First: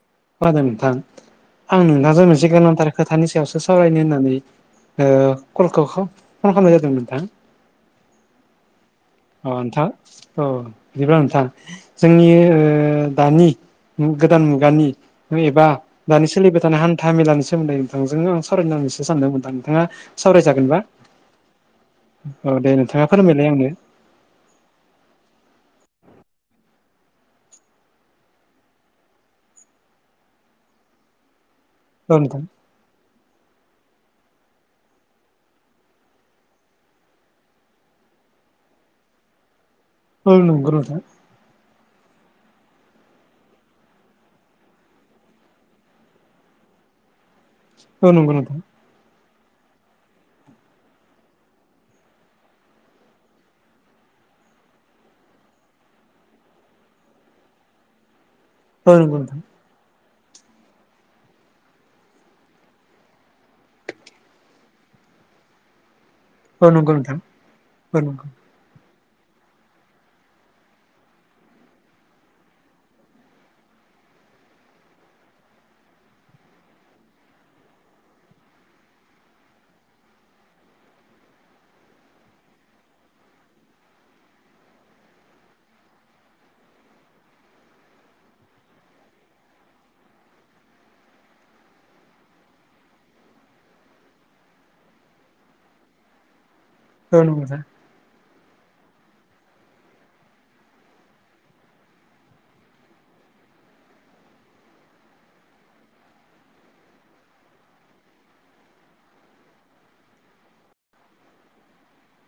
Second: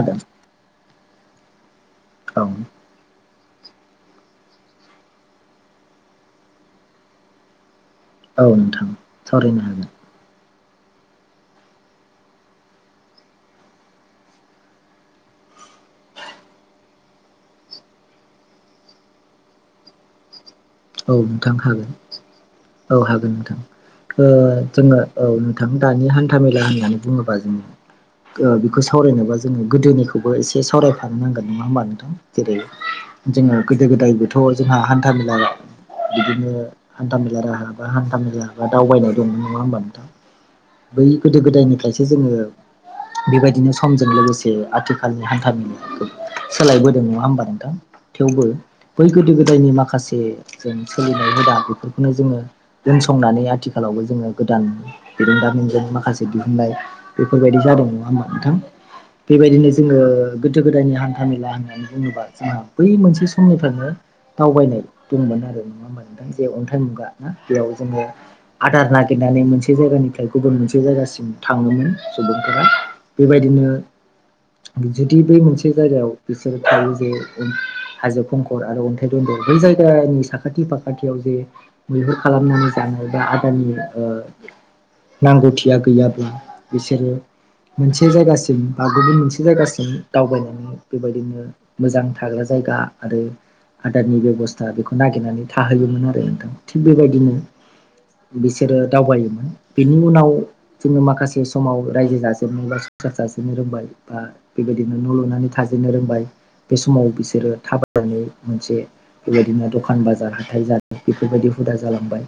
हागोन खोनादों नोंथां। आं नोंथासो औ मोनसे गोनांथार खोथानि सायावसो सावरायनो होननानै ओ कलखौ फन खालामनाय जादों नोंथां औ नोंथां अ सावरायनो हागोन नोंथां। औ बिदिब्ला नोंथां जोंनि ओ दानि नों गोदान मुगानि नों एबा दानि सोलिबाय थानाय हान्था मेलानि सोमोन्दै नोंथांजों आं सावरायनानैसो सानदोंमोनदों नोंथाङा सावरायजागोनबा औ नोंथां हागोन औ दे नोंथाङा हागोन फोरमायलाय नोंथां आंनो। ओ जोङो औ नोंथां दानि हान्थाामेला होननानै बुङोबा जोङो बेखौ सावरायनोबा जोङो गोदोनिखौबो एसे सावरायफानो नांगोन नङा होमबानो औ नोंथां जेरै जोङो गोदो गोदायबोथ' जोंहा हान्था मेला ल' बिदिनो हान्था मेला राहाबा हान्था मेला बा दावबायनायाव दंमोन नङा होनोमबा नोंथां! औ नंगो नोंथां। बै गोदो गोदायनिफ्रायसो जोङो बेबायदिनो समजों लोगोसे आथिखालनि हान्था मेलायाबो सोलायबोदों नङा होनबा नों थां। औ नंगौ थेवबो नोंथां बै गोदो गोदायनि माखासे जों सोलिनाय हुदा बेफोरखौनो जोङो दोनसंनानै आथिखालावबो जोङो गोदान बिरोंदामिनजों माखासे दिहुननाय बेफोरबायदि जादों नङा होमबा नोंथां? औ नंगौ नोंथां बेबायदिनो जोङो गोदो गोदायनि हान्था मेला होननानै बुङोबा जोंहा बै मोनसे समनिफ्रायनो दावबायनाय दंमोन आरो नङा होमबा नोंथां जे औ अन्थाइ नंगौ मुगा नोंथां ना बेयाव औ जोङो नंगौ आदार नागिरनानै मोनसे जायगानिफ्राय गुबुन मोनसे जायगासिम थाङोमोन सुबुंफोरा। बेबायदिनो जुदि बै मोनसे जायगायाव बिसोर थायो जे ओ हाजो खंखर आरो अन्थाइ दन्द'र बै जायगा [unintelligible] नि साखाथि फाखाथियाव जे मैहुर खालामनानै जानाय बा आदारनि ओ नांगौथिया गैयाब्ला बिसोरो मोनसे जायगासिम बा गुबुन मोनसे जायगासिम दावबायलाङो। बेबायदिनो मोजां थाग्रा जायगा आरो आदारनि बेबस स्था बेखौ नागिरनानै थाहोयोमोन आरो नोंथां। थिग औ बेबायदिनो नंगौ नोंथां बिसोरो दावबायोमोन। बिनि उनाव जोङो माखासे समाव रायजो जाजोबनो बा संसार जाजोबनो रोंबाय बा बेबायदिनो न' लुनानै थाजेननो रोंबाय। बे समाव बिसोरो थाबायनै मोनसे बेबायदिनो दखान बाजार हाथाइ जानाय बेफोरबायदि हुदा जालांबाय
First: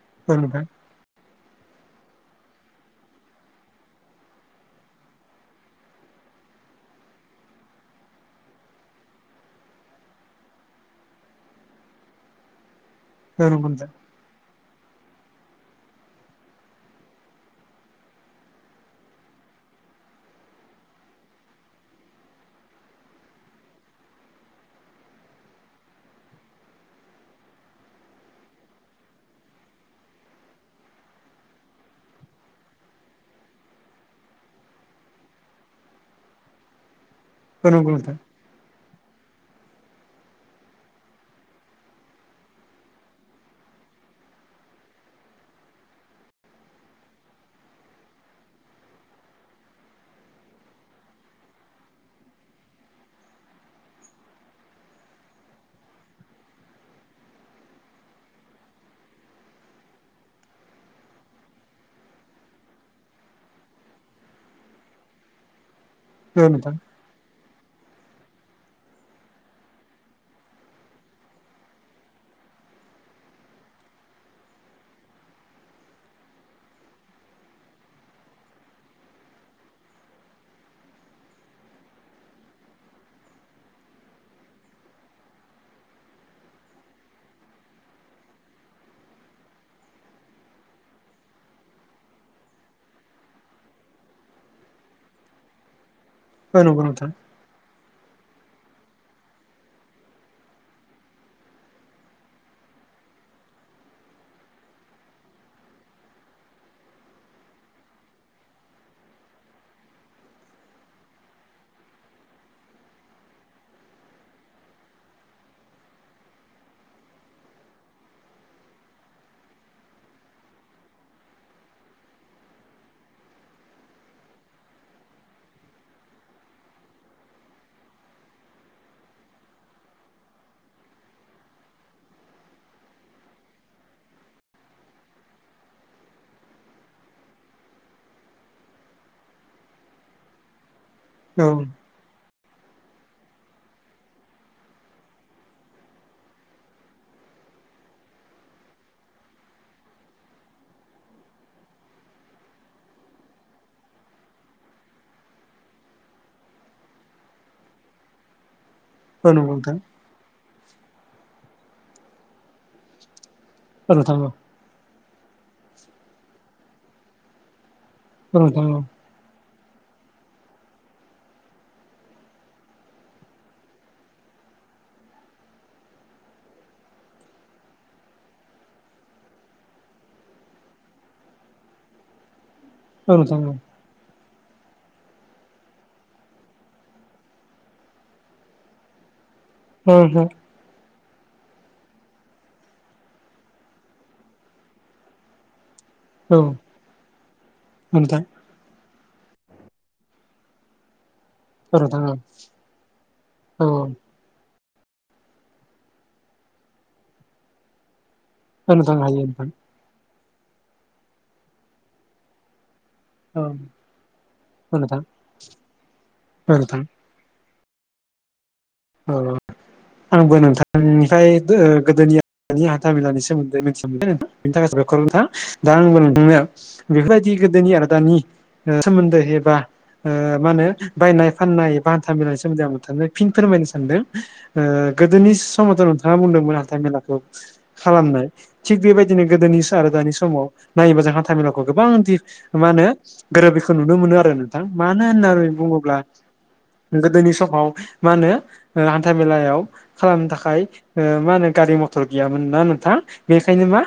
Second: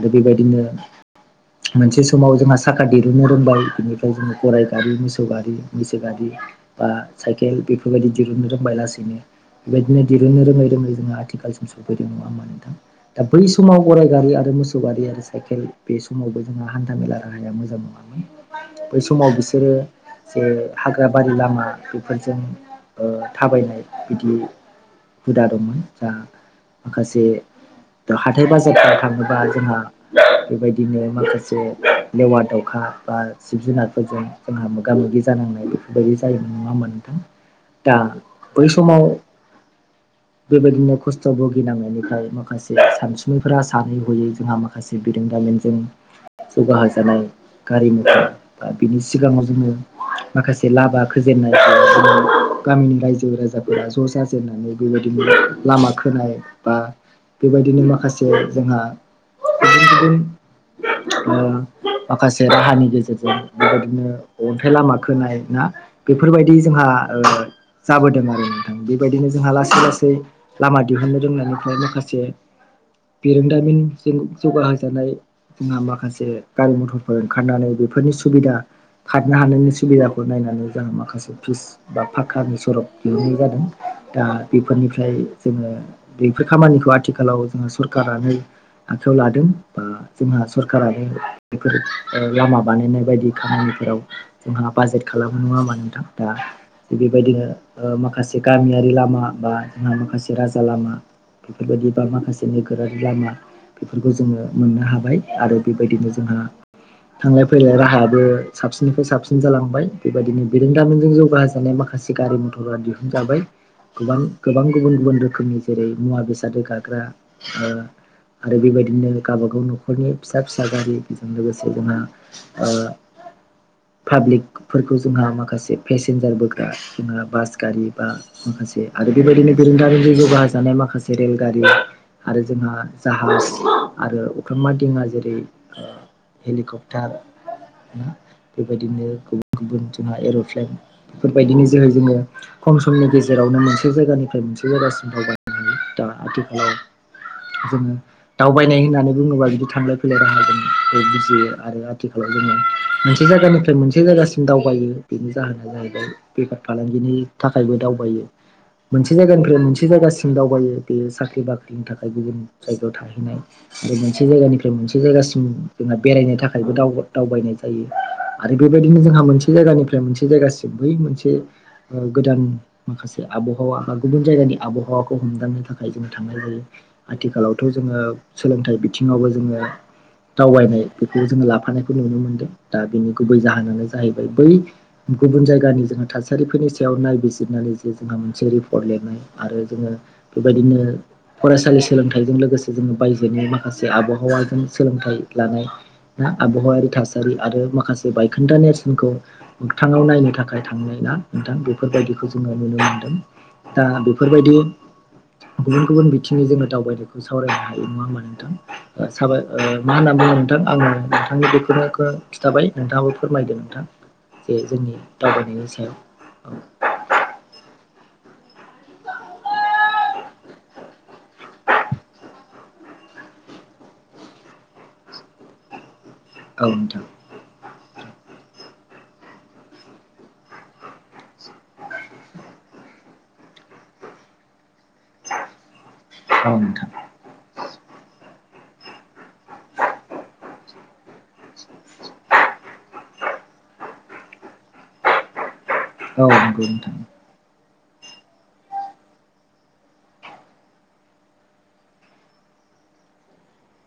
आरो औ नोंथां औ बेबायदिनो [inaudible] मोनसे समाव जोंहा साखा दिरुननो रोंबाय। बिनिफ्राय जोङो गराइ गारि, मोसौ गारि, मैसौ गारि बा साइकेल बेफोरबायदि दिरुननो रोंबाय लासैनो। बेबायदिनो दिरुननो रोङै रोङै जोङो आथि आथिखालसिम सफैदो नङा होमबा नोंथां? दा बै नंगौ समाव नोंथां गराय गारि आरो मोसौ गारि आरो ‌ साइकेल बे समावबो जोंहा हान्थामेला राहाया मोजां नङामोन। बै समाव बिसोरो जे हाग्रा बारि लामा, बेफोरजों ओ थाबायनाय बिदि हुदा दंमोन, जा माखासे दा हाथाय बाजारफ्राव थानोबा जोंहा बेबायदिनो माखासे लेवा दावखा बा जिब जुनारफोरजों जोंहा मोगा मोगि जानांनाय बेबायदि जायो नङा होमबा नोथां? औ नंगौ दा नोंथां बै समाव बेबायदिनो खस्थ' भुगिनांनायनिफ्राय माखासे सानसुमैफोरा सानै हयै जोंहा माखा माखासे बिरोंदामिनजों जौगाहोजानाय गारि मथर बा बिनि सिगाङाव जोङो माखासे लामा खोजेननाय [unintelligible] गामिनि रायजो राजाफोरा ज' जाजेननानै बेबायदिनो लामा खोनाय बा बेबायदिनो माखासे जोंहा गुबुन गुबुन ओ माखासे राहानि गेजेरजों बेबायदिनो अन्थाइ लामा खोनाय ना? औ बेफोरबायदि नोंथां जोंहा ओ जाबोदों आरो नोंथां बेबायदिनो जोंहा लासै लासै लामा दिहुननो रोंनायनिफ्राय माखासे बिरोंदामिनजों जौगाहोजानाय जोंहा माखासे गारि मथरफोर ओंखारनानै बेफोरनि सुबिदा खारनो हानायनि सुबिदाखौ नायनानै जों माखासे फिस बा फाख्खानि सरप दिहुननाय जादों। दा बेफोरनिफ्राय जोङो बेफोर खामानिखौ आथिखालाव जोङो सरखारानो आखायाव लादों बा जोंहा सरखारानो बेफोर ओ लामा बानायनाय बायदि खामानिफोराव जोंहा बाजेट खालामो नङा होमबा नोंथां? औ नंगौ दा नोंथां बेबायदिनो ओ माखासे गामियारि लामा बा जोंहा माखासे राजा लामा, बेफोरबायदि बा माखासे नोगोरारि लामा बेफोरखौ जोङो मोननो हाबाय आरो बेबायदिनो जोंहा थांलाय फैलाय राहायाबो साबसिननिफ्राय साबसिन जालांबाय। बेबायदिनो बेरोंदामिजों जौगाहो जानाय माखासे गारि मथरा दिहुनजाबाय गोबां, गोबां गुबुन, गुबुन। रोखोमनि जेरै मुवा बेसाद रोगाग्रा ओ। आरो बेबायदिनो गावबागाव न'खरनि फिसा - फिसा गारिजों लोगोसे जोंहा। ओ पाब्लिक। फोरखौ जोंहा माखासे पेसेन्जार बोग्रा जोंहा बास गारि बा। माखासे आरो बेबायदिनो गोरोंदामिनजों जौगाहो जानाय माखासे रेलगारि। आरो जोंहा जाहाज आरो अख्रांमा दिङा जेरै हेलिकप्टार। ना बेबायदिनो गुबुन, गुबुन जोंहा एर'प्लेन। बेफोरबायदिनो औ जेरै जोंङो खम समनि गेजेरावनो मोनसे जायगानिफ्राय मोनसे। बै जायगासिम दावबायनो हायो दा आथिखालाव जोंङो। दावबायनाय होननानै बुङोबा बिदि थांलाय -फैलाय राहा जों बुजियो आरो आथिखालाव जोंङो मोनसे जायगानिफ्राय मोनसे जायगासिम दावबायो बेनि जाहोना जाहैबाय। बेफार, फालांगिनि थाखायबो दावबायो मोनसे औ जायगानिफ्राय। नंगौ नोंथां जायासिम दावबायो बेयो साख्रि- बाख्रिनि थाखाय गुबुन जायगायाव थाहैनाय औ आरो नोंथां मोनसे औ जायगानि मोनसे जायगासिम जोंहा बेरायनो थाखायबो दाव दावबायनाय जायो औ आरो नोंथां औ बेबायदिनो जोंहा मोनसे मोनसे जायगानिफ्राय मोनसे जायगासिम बै मोनसे ओ गोदान माखासे आबहावा। गुबुन जायगानि आबहावाखौ हमदांनो थाखाय जोंङो थांनाय जायो। आथिखालावथ' जोंङो सोलोंथाइ बिथिङावबो जोंङो। दावबायनाय बेखौ जोंङो लाफानायखौ नुनो मोनदों दा औ बिनि गुबै नोंथां औ जाहोनानो जों जाहैबाय बै गुबुन जायगानि जोंङो थासारिफोरनि सायाव नायबिजिरनानै जे जोंहा मोनसे भट लिरनाय आरो औ नोंथां औ जोंङो नोंथां बेबायदिनो फरायसालि सोलोंथाइजों लोगोसे जोंङो बायजोनि माखासे आबहावाजों सोलोंथाइ लानाय आबहावायारि थासारि आरो माखासे बाय [unintelligible] नेसनखौ मोगथाङाव नायनो थाखाय थांनाय ना नोंथां औ औ बेफोरबायदिखौ जोंङो नुनो मोनदों। औ दा बेफोरबायदि गुबुन गुबुन बिथिङनि जोंङो दावबायनायखौ सावरायनो हायो नङा औ नोंथां होना हायो साबाय नोंथां ओ मा होनना बुङो नोंथां आंङो नोंथांनि बेखौनो खिन्थाबाय नोंथाङाबो औ फोरमायदो नोंथां जे औ जोंनि नोंथां दावबायनायनि सायाव औ ओ आंबो नोंथांनिफ्राय ओ गोदोनि हाथाामेलानि सोमोन्दैथि मोनबाय नोंथां बेनि थाखाय साबायखर नोंथा दा आंबो नोंथांनो औ नोंथां बेफोरबायदि गोदोनि आरो दानि सोमोन्दो एबा मा होनो बायनाय फाननाय ब हान्थाेलानि सोनदैं फिन फोरमाय सानदों गोदोनि समथ' नोंथाङा औ बुंदोंमोन हान्था नोंथां मेलाखौ खालामनाय थिग बेबायदिनो गोदोनिसो आरो दानि समाव नायोब जों हान्थ मेलाखौ गोबां दि मा होनो गोरोब बेखौ नुनो मोनो आरो नोंथां मानो होननानै बोब्ला औ नंगौ नोंथां ब्ला गोदोनि समाव मा होनो हान्था मेलायाव खालामनो थाखाय मा होनो गारि मथर गैयामोन ना नोंथां बेनिखायनो मा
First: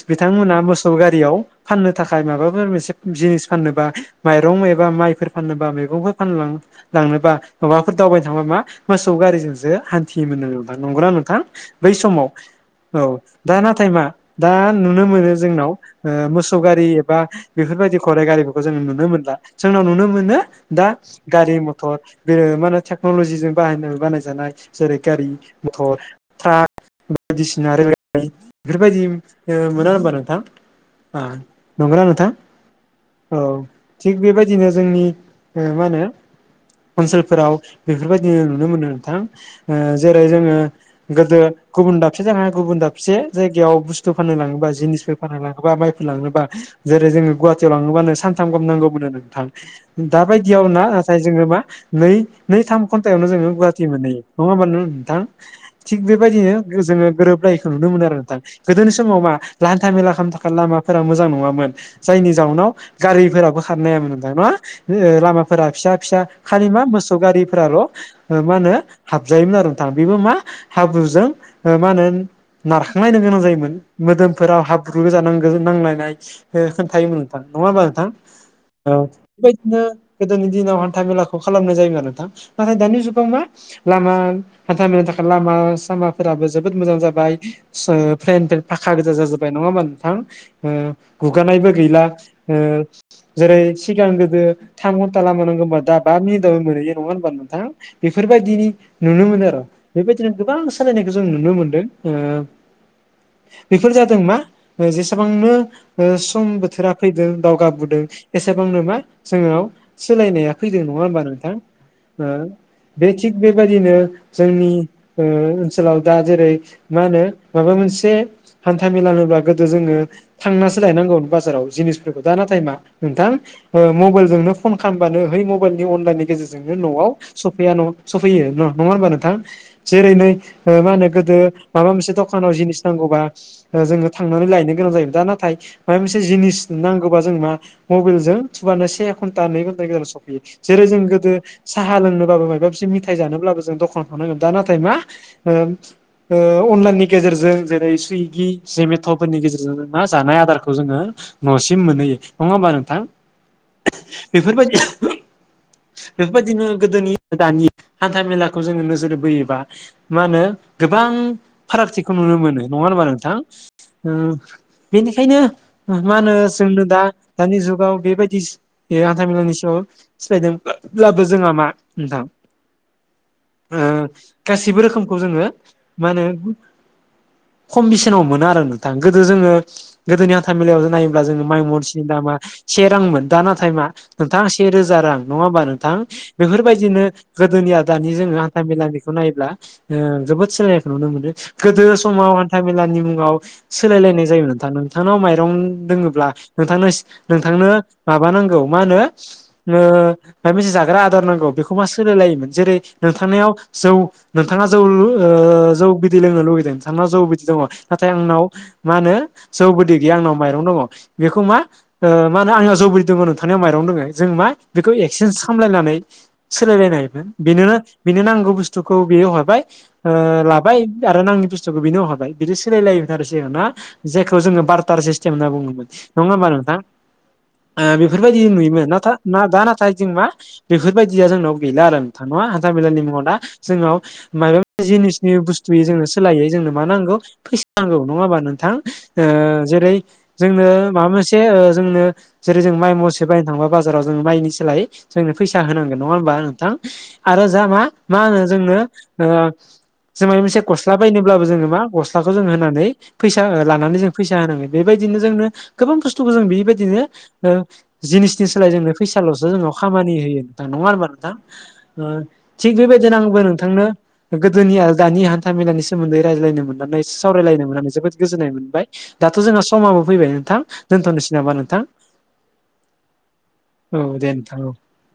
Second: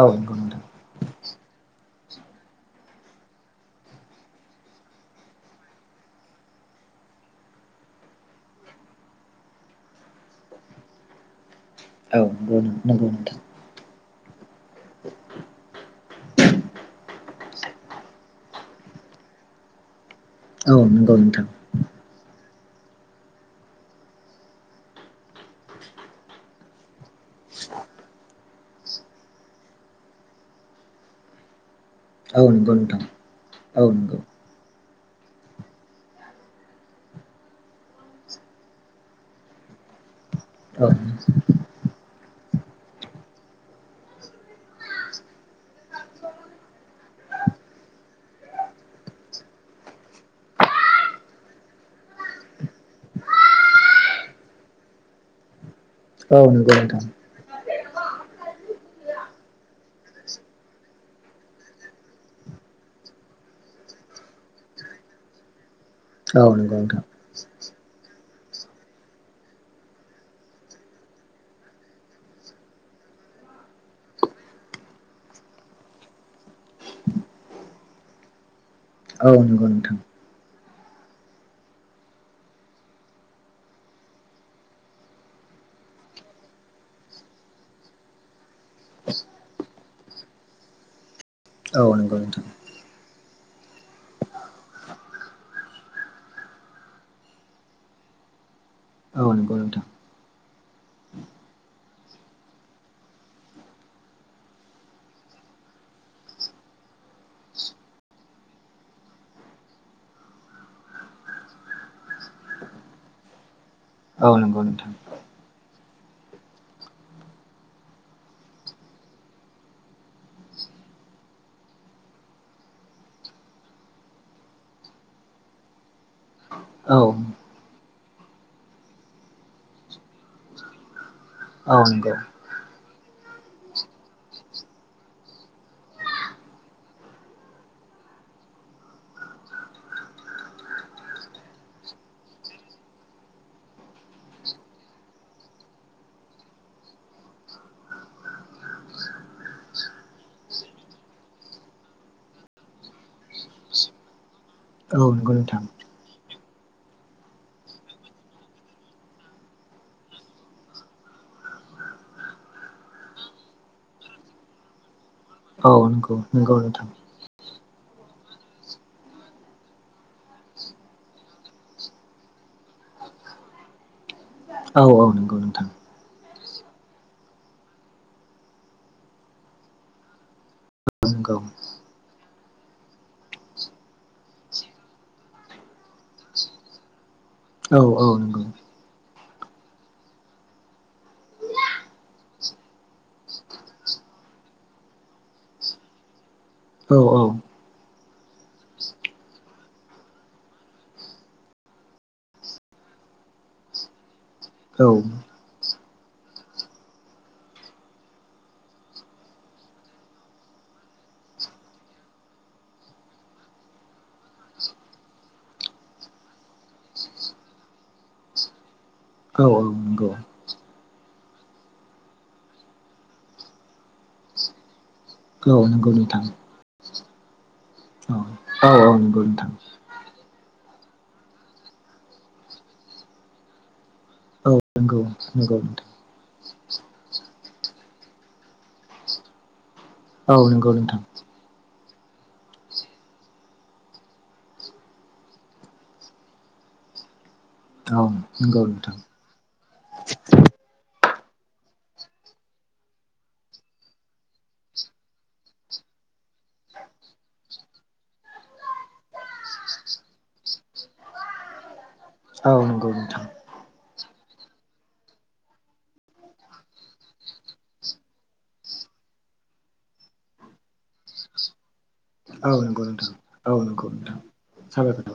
औ नंगौ बिथांमोनहा नोंथां मोसौ गारियाव फाननो थाखाय माबाफोर मोनसे जिनिस फाननोबा माइरं एबा माइफोर फाननोबा मैगंफोर फानलां लांनोबा माबाफोर दावबायनो थांबा मा मो सौगारिजोंसो हान्थियोमोन नोंथां नंगौना नोंथां? बै औ समाव नंगौ नंगौ औ नोंथां दा नाथाय मा दा नुनो मोनो जोंनाव मोसौ गारि एबा बेफोरबायदि खराइ गारिफोरखौ जोङो नुनो मोनला जोंनाव नुनो मोनो औ दा नंगौ नोंथां गारि मथर बे माने टेक्न'लजिजों बाहाय बानायजानाय जेरै गारि मथर ट्राक बायदिसिना रलगारि बेफोरबायदि ओ मोना होनबा नोंथां आ नोंगौना नोंथां औ नंगौ नोंथां औ थिग बेबायदि दिनो जोंनि ओ मा होनो ओनसोलफोराव बेफोरबायदिनो नुनो मोनो। थां ओ जेरै जोंङो औ नंगौ नोंथां गोदो गुबुन दाबसे जाया गुबुन दाबसे जायगायाव बुस्थु फाननो लाङोबा जिनिसफो फाननो लाङोबा माइफोर लाङोबा जेरै जोङो गुवाहाटियाव लाङोबानो सानथाम गाहाम नांगौमोननो नोंथां। दाबायदियाव ना नाथाय जोङो मा नै नै थाम घन्टायावनो जोङो गुवा ति मोनहैयो नङा होमबा नोंथां थिग औ बेबायदिनो नंगौ नोंथां जोङो गोरोबलाय नुनो मोनो आरो नोंथां गोदोनि समाव मा लान्था मेला खालामनो थाखाय लामाफोरा मोजां नङामोन। जायनि जाउनाव गारिफोराबो खारनो हायामोन नोंथां नङा लामा फोरा फिसा फिसा औ खालि नंगौ नोंथां मा मोसौ गारिफोराल' मा होनो हाबजायोमोन आरो नोंथां बेबो मा हाब्रुजों ओ मा होनो नारखांलायनो गोनां जायोमोन मोदोमफोराव हाब्रु गोजा नांगो नांलायनाय। ओ खोनथायोमोन नोंथां नङा होमबा नोंथां? औ बेबायदिनो गोदोनि दिनाव हान्था मेलाखौ खालामनाय जायोमोन आरो नोंथां नाथाय दानि जुग गाव मा लामा हान्था मेनि थाखाय लामा सामाफोराबो जोबोद मोजां जाबाय फ्लेन फेन फाखा गोजा जाजोबबाय नङा होमबा नोंथां? ओ गुगानायबो औ गैला ओ जेरै सिगां गोदो थाम घन्टा लामा नांगौ होनबा दा बा मिनिटआव मोनहैयो नङा होमबा नोंथां? बेफोरबायदिनि नुनो मोनो नंगौ नोंथां औ नंगौ आरो। नोंथां बेबायदिनो गोबां सोलायनायखौ जों नुनो मोनदों बेफोर जादों मा जेसेबांनो ओ सम बोथोरा फैदों दावगाबोदों एसेबांनो मा जोंनाव सोलायनाया फैदों नङा होमबा नोंथां ओ बे थिग बेबायदिनो औ नंगौ जोंनि नोंथां ओ ओनसोलाव दा जेरै मा होनो माबा मोनसे हान्था मेला होनब्ला गोदो जोङो थांनासो लायनांगौ बाजाराव जिनिसफोरखौ दा नाथाय मा नोंथां ओ मबाइल जोंनो फन खालामबानो है मबाइलनि अनलाइननि गेजेरजोंनो औ न'आव औ स फैया न सफैयो न नङा होनबा नोंथां जेरै नै ओ मा होनो गोदो माबा मोनसे नंगौ दखानाव जिनिस नांगौबा जोङो थांनानै लायनो गोनां जायोमोन दा नाथाय माबा मोनसे जिनिस नांगोबा जों मा मबाइलजों थुबानो से घन्टा नै घन्टा गेजेराव सफैयो जेरै जों गोदो साहा लोंनो माबा मोनसे मिथाइ जानोल्बाबो दखानाव थांनांगौमोन दा नाथाइ मा ओ ओ अनलाइननि गेजेरजों जेरै सुइगि जेमेट'फोरनि गेजेरजों मा जानाय आदारखौ जोङो न'सिम मोनहैयो नङा होमबा नोंथां बेफोरबायदि औ नंगौ नोंथां। बेफोरबायदिनो गोदोनि दानि हान्था मेलाखौ जोङो नोजोर बोयोबा मा होनो गोबां फारागथिखौ नुनो मोनो नङा होमबा नोंथां? उम बेनिखायनो औ मा नंगौ होनो नंगौ जोंनो नोंथां दा दानि जुगाव बेबायदि हान्थामेलानि सायाव सिनायदोंब्लाबो जोंहा मा नोंथां ओ गासिबो औ औ रोखोमखौ नंगौ जोङो नोंथां मा होनो खम बेसेनाव मोना आरो नोंथां गोदो जोङो गोदोनि हान्था मेलायाव नायोब्ला नंगौ जोङो माइ मनसेनि दामा से रांमोन दा नाथाय मा नोंथां से रोजा रां नङा होमबा नोंथां बेफोरबायदि दिनो औ गोदोनिया दानि औ जोङो नंगौ हान्था मेलानिखौ नायोब्ला ओ जोबोद सोलायनायखौ नुनो मोनो गोदो समाव हान्था मेलानि मुङाव सोलायलायनाय जायो नोंथां नोंथांनाव माइरं दोङोब्ला नोंथांनो औ नोंथांनो माबा नांगौ मा होनो ओ मायबा मोनसे जाग्रा आदार नांगौ बेखौ खौबा सोलायलायोमोन जेरै नोंथांनियाव जौ नोंथाङा जौ औ ओ जौ बिदै लोंनो लुुबैदों नोंथांनाव जौ बिदि दङ नाथाय आंनाव मा होनो जौ बिदै गैया आंनाव माइरं दङ बेखौ मा ओ मा होनो आंनियाव जौ बिदै दङ नोंथांनियाव माइरं दोङो जों मा बेखौ एक्सेन्ज खामलायनानै सोलायलायनायमोन बेनो बेनो नांगौ बुस्थुखौ बेयो औ हरबाय। नंगौ ओ लाबाय आरो नाङि बुस्थुखौ बिनो हरबाय बिदि सोलायलायोमोन आरो सिगां ना? जेखौ जोङो बार्टार सिस्टेम होनना औ बुङोमोन नंगौ नोंथां नङा होमबा नोंथां? ओ औ बेफोरबायदि औ नुयोमोन औ नाथा नंगौ नोंथां दा नाथाय जों मा बेफोरबाय दिया जोंनाव गैला आरो नोंथां नङा हान्था मेलानि मुङाव दा जोंनाव औ मायबा नंगौ जिनिसनि नंगौ बुस्थुयै नोंथां जोङो सोलायै जोंनो मा नांगौ फैसा नांगौ नङा होमबा नोंथां ओ जेरै औ जोंनो नंगौ नोंथां माबा मोनस से ओ जोंनो जेरै जों माइ मसे बायनो थांबा बाजाराव जों माइनि सोलायै जोंनो फैसा होनांगोन। नङा होमबा नोंथां आरो जा मा औ मा होनो नंगौ जोंनो नोंथां ओ जों मायबा मोनसे गस्ला बायनोब्लाबो जोङो मा गस्लाखौ जों होनानै फैसा लानानै जों फैसा होनांगोन बेबायदिनो जोंनो गोबां बुस्थुखौ जों बेबायदिनो ओ जिनिसनि सोलायै जोंनो फैसाल'सो जोंनाव खामानि होयो। नङा होनबा नोंथां ओ औ थिग नंगौ बेबायदिनो नोंथां आंबो नोंथांनो गोदोनि आरो दानि हान्था मेलानि सोमोन्दै रायज्लायनो मोननानै इसे सावरायलायनो मोननानै जोबोद गोजोन्नाय मोनबाय। दाथ' जोङा समाबो फैबाय नोंथां दोन्थ'नोसै नामा नोंथां? औ नंगौ नोंथां औ नंगौ नोंथां। साबायखर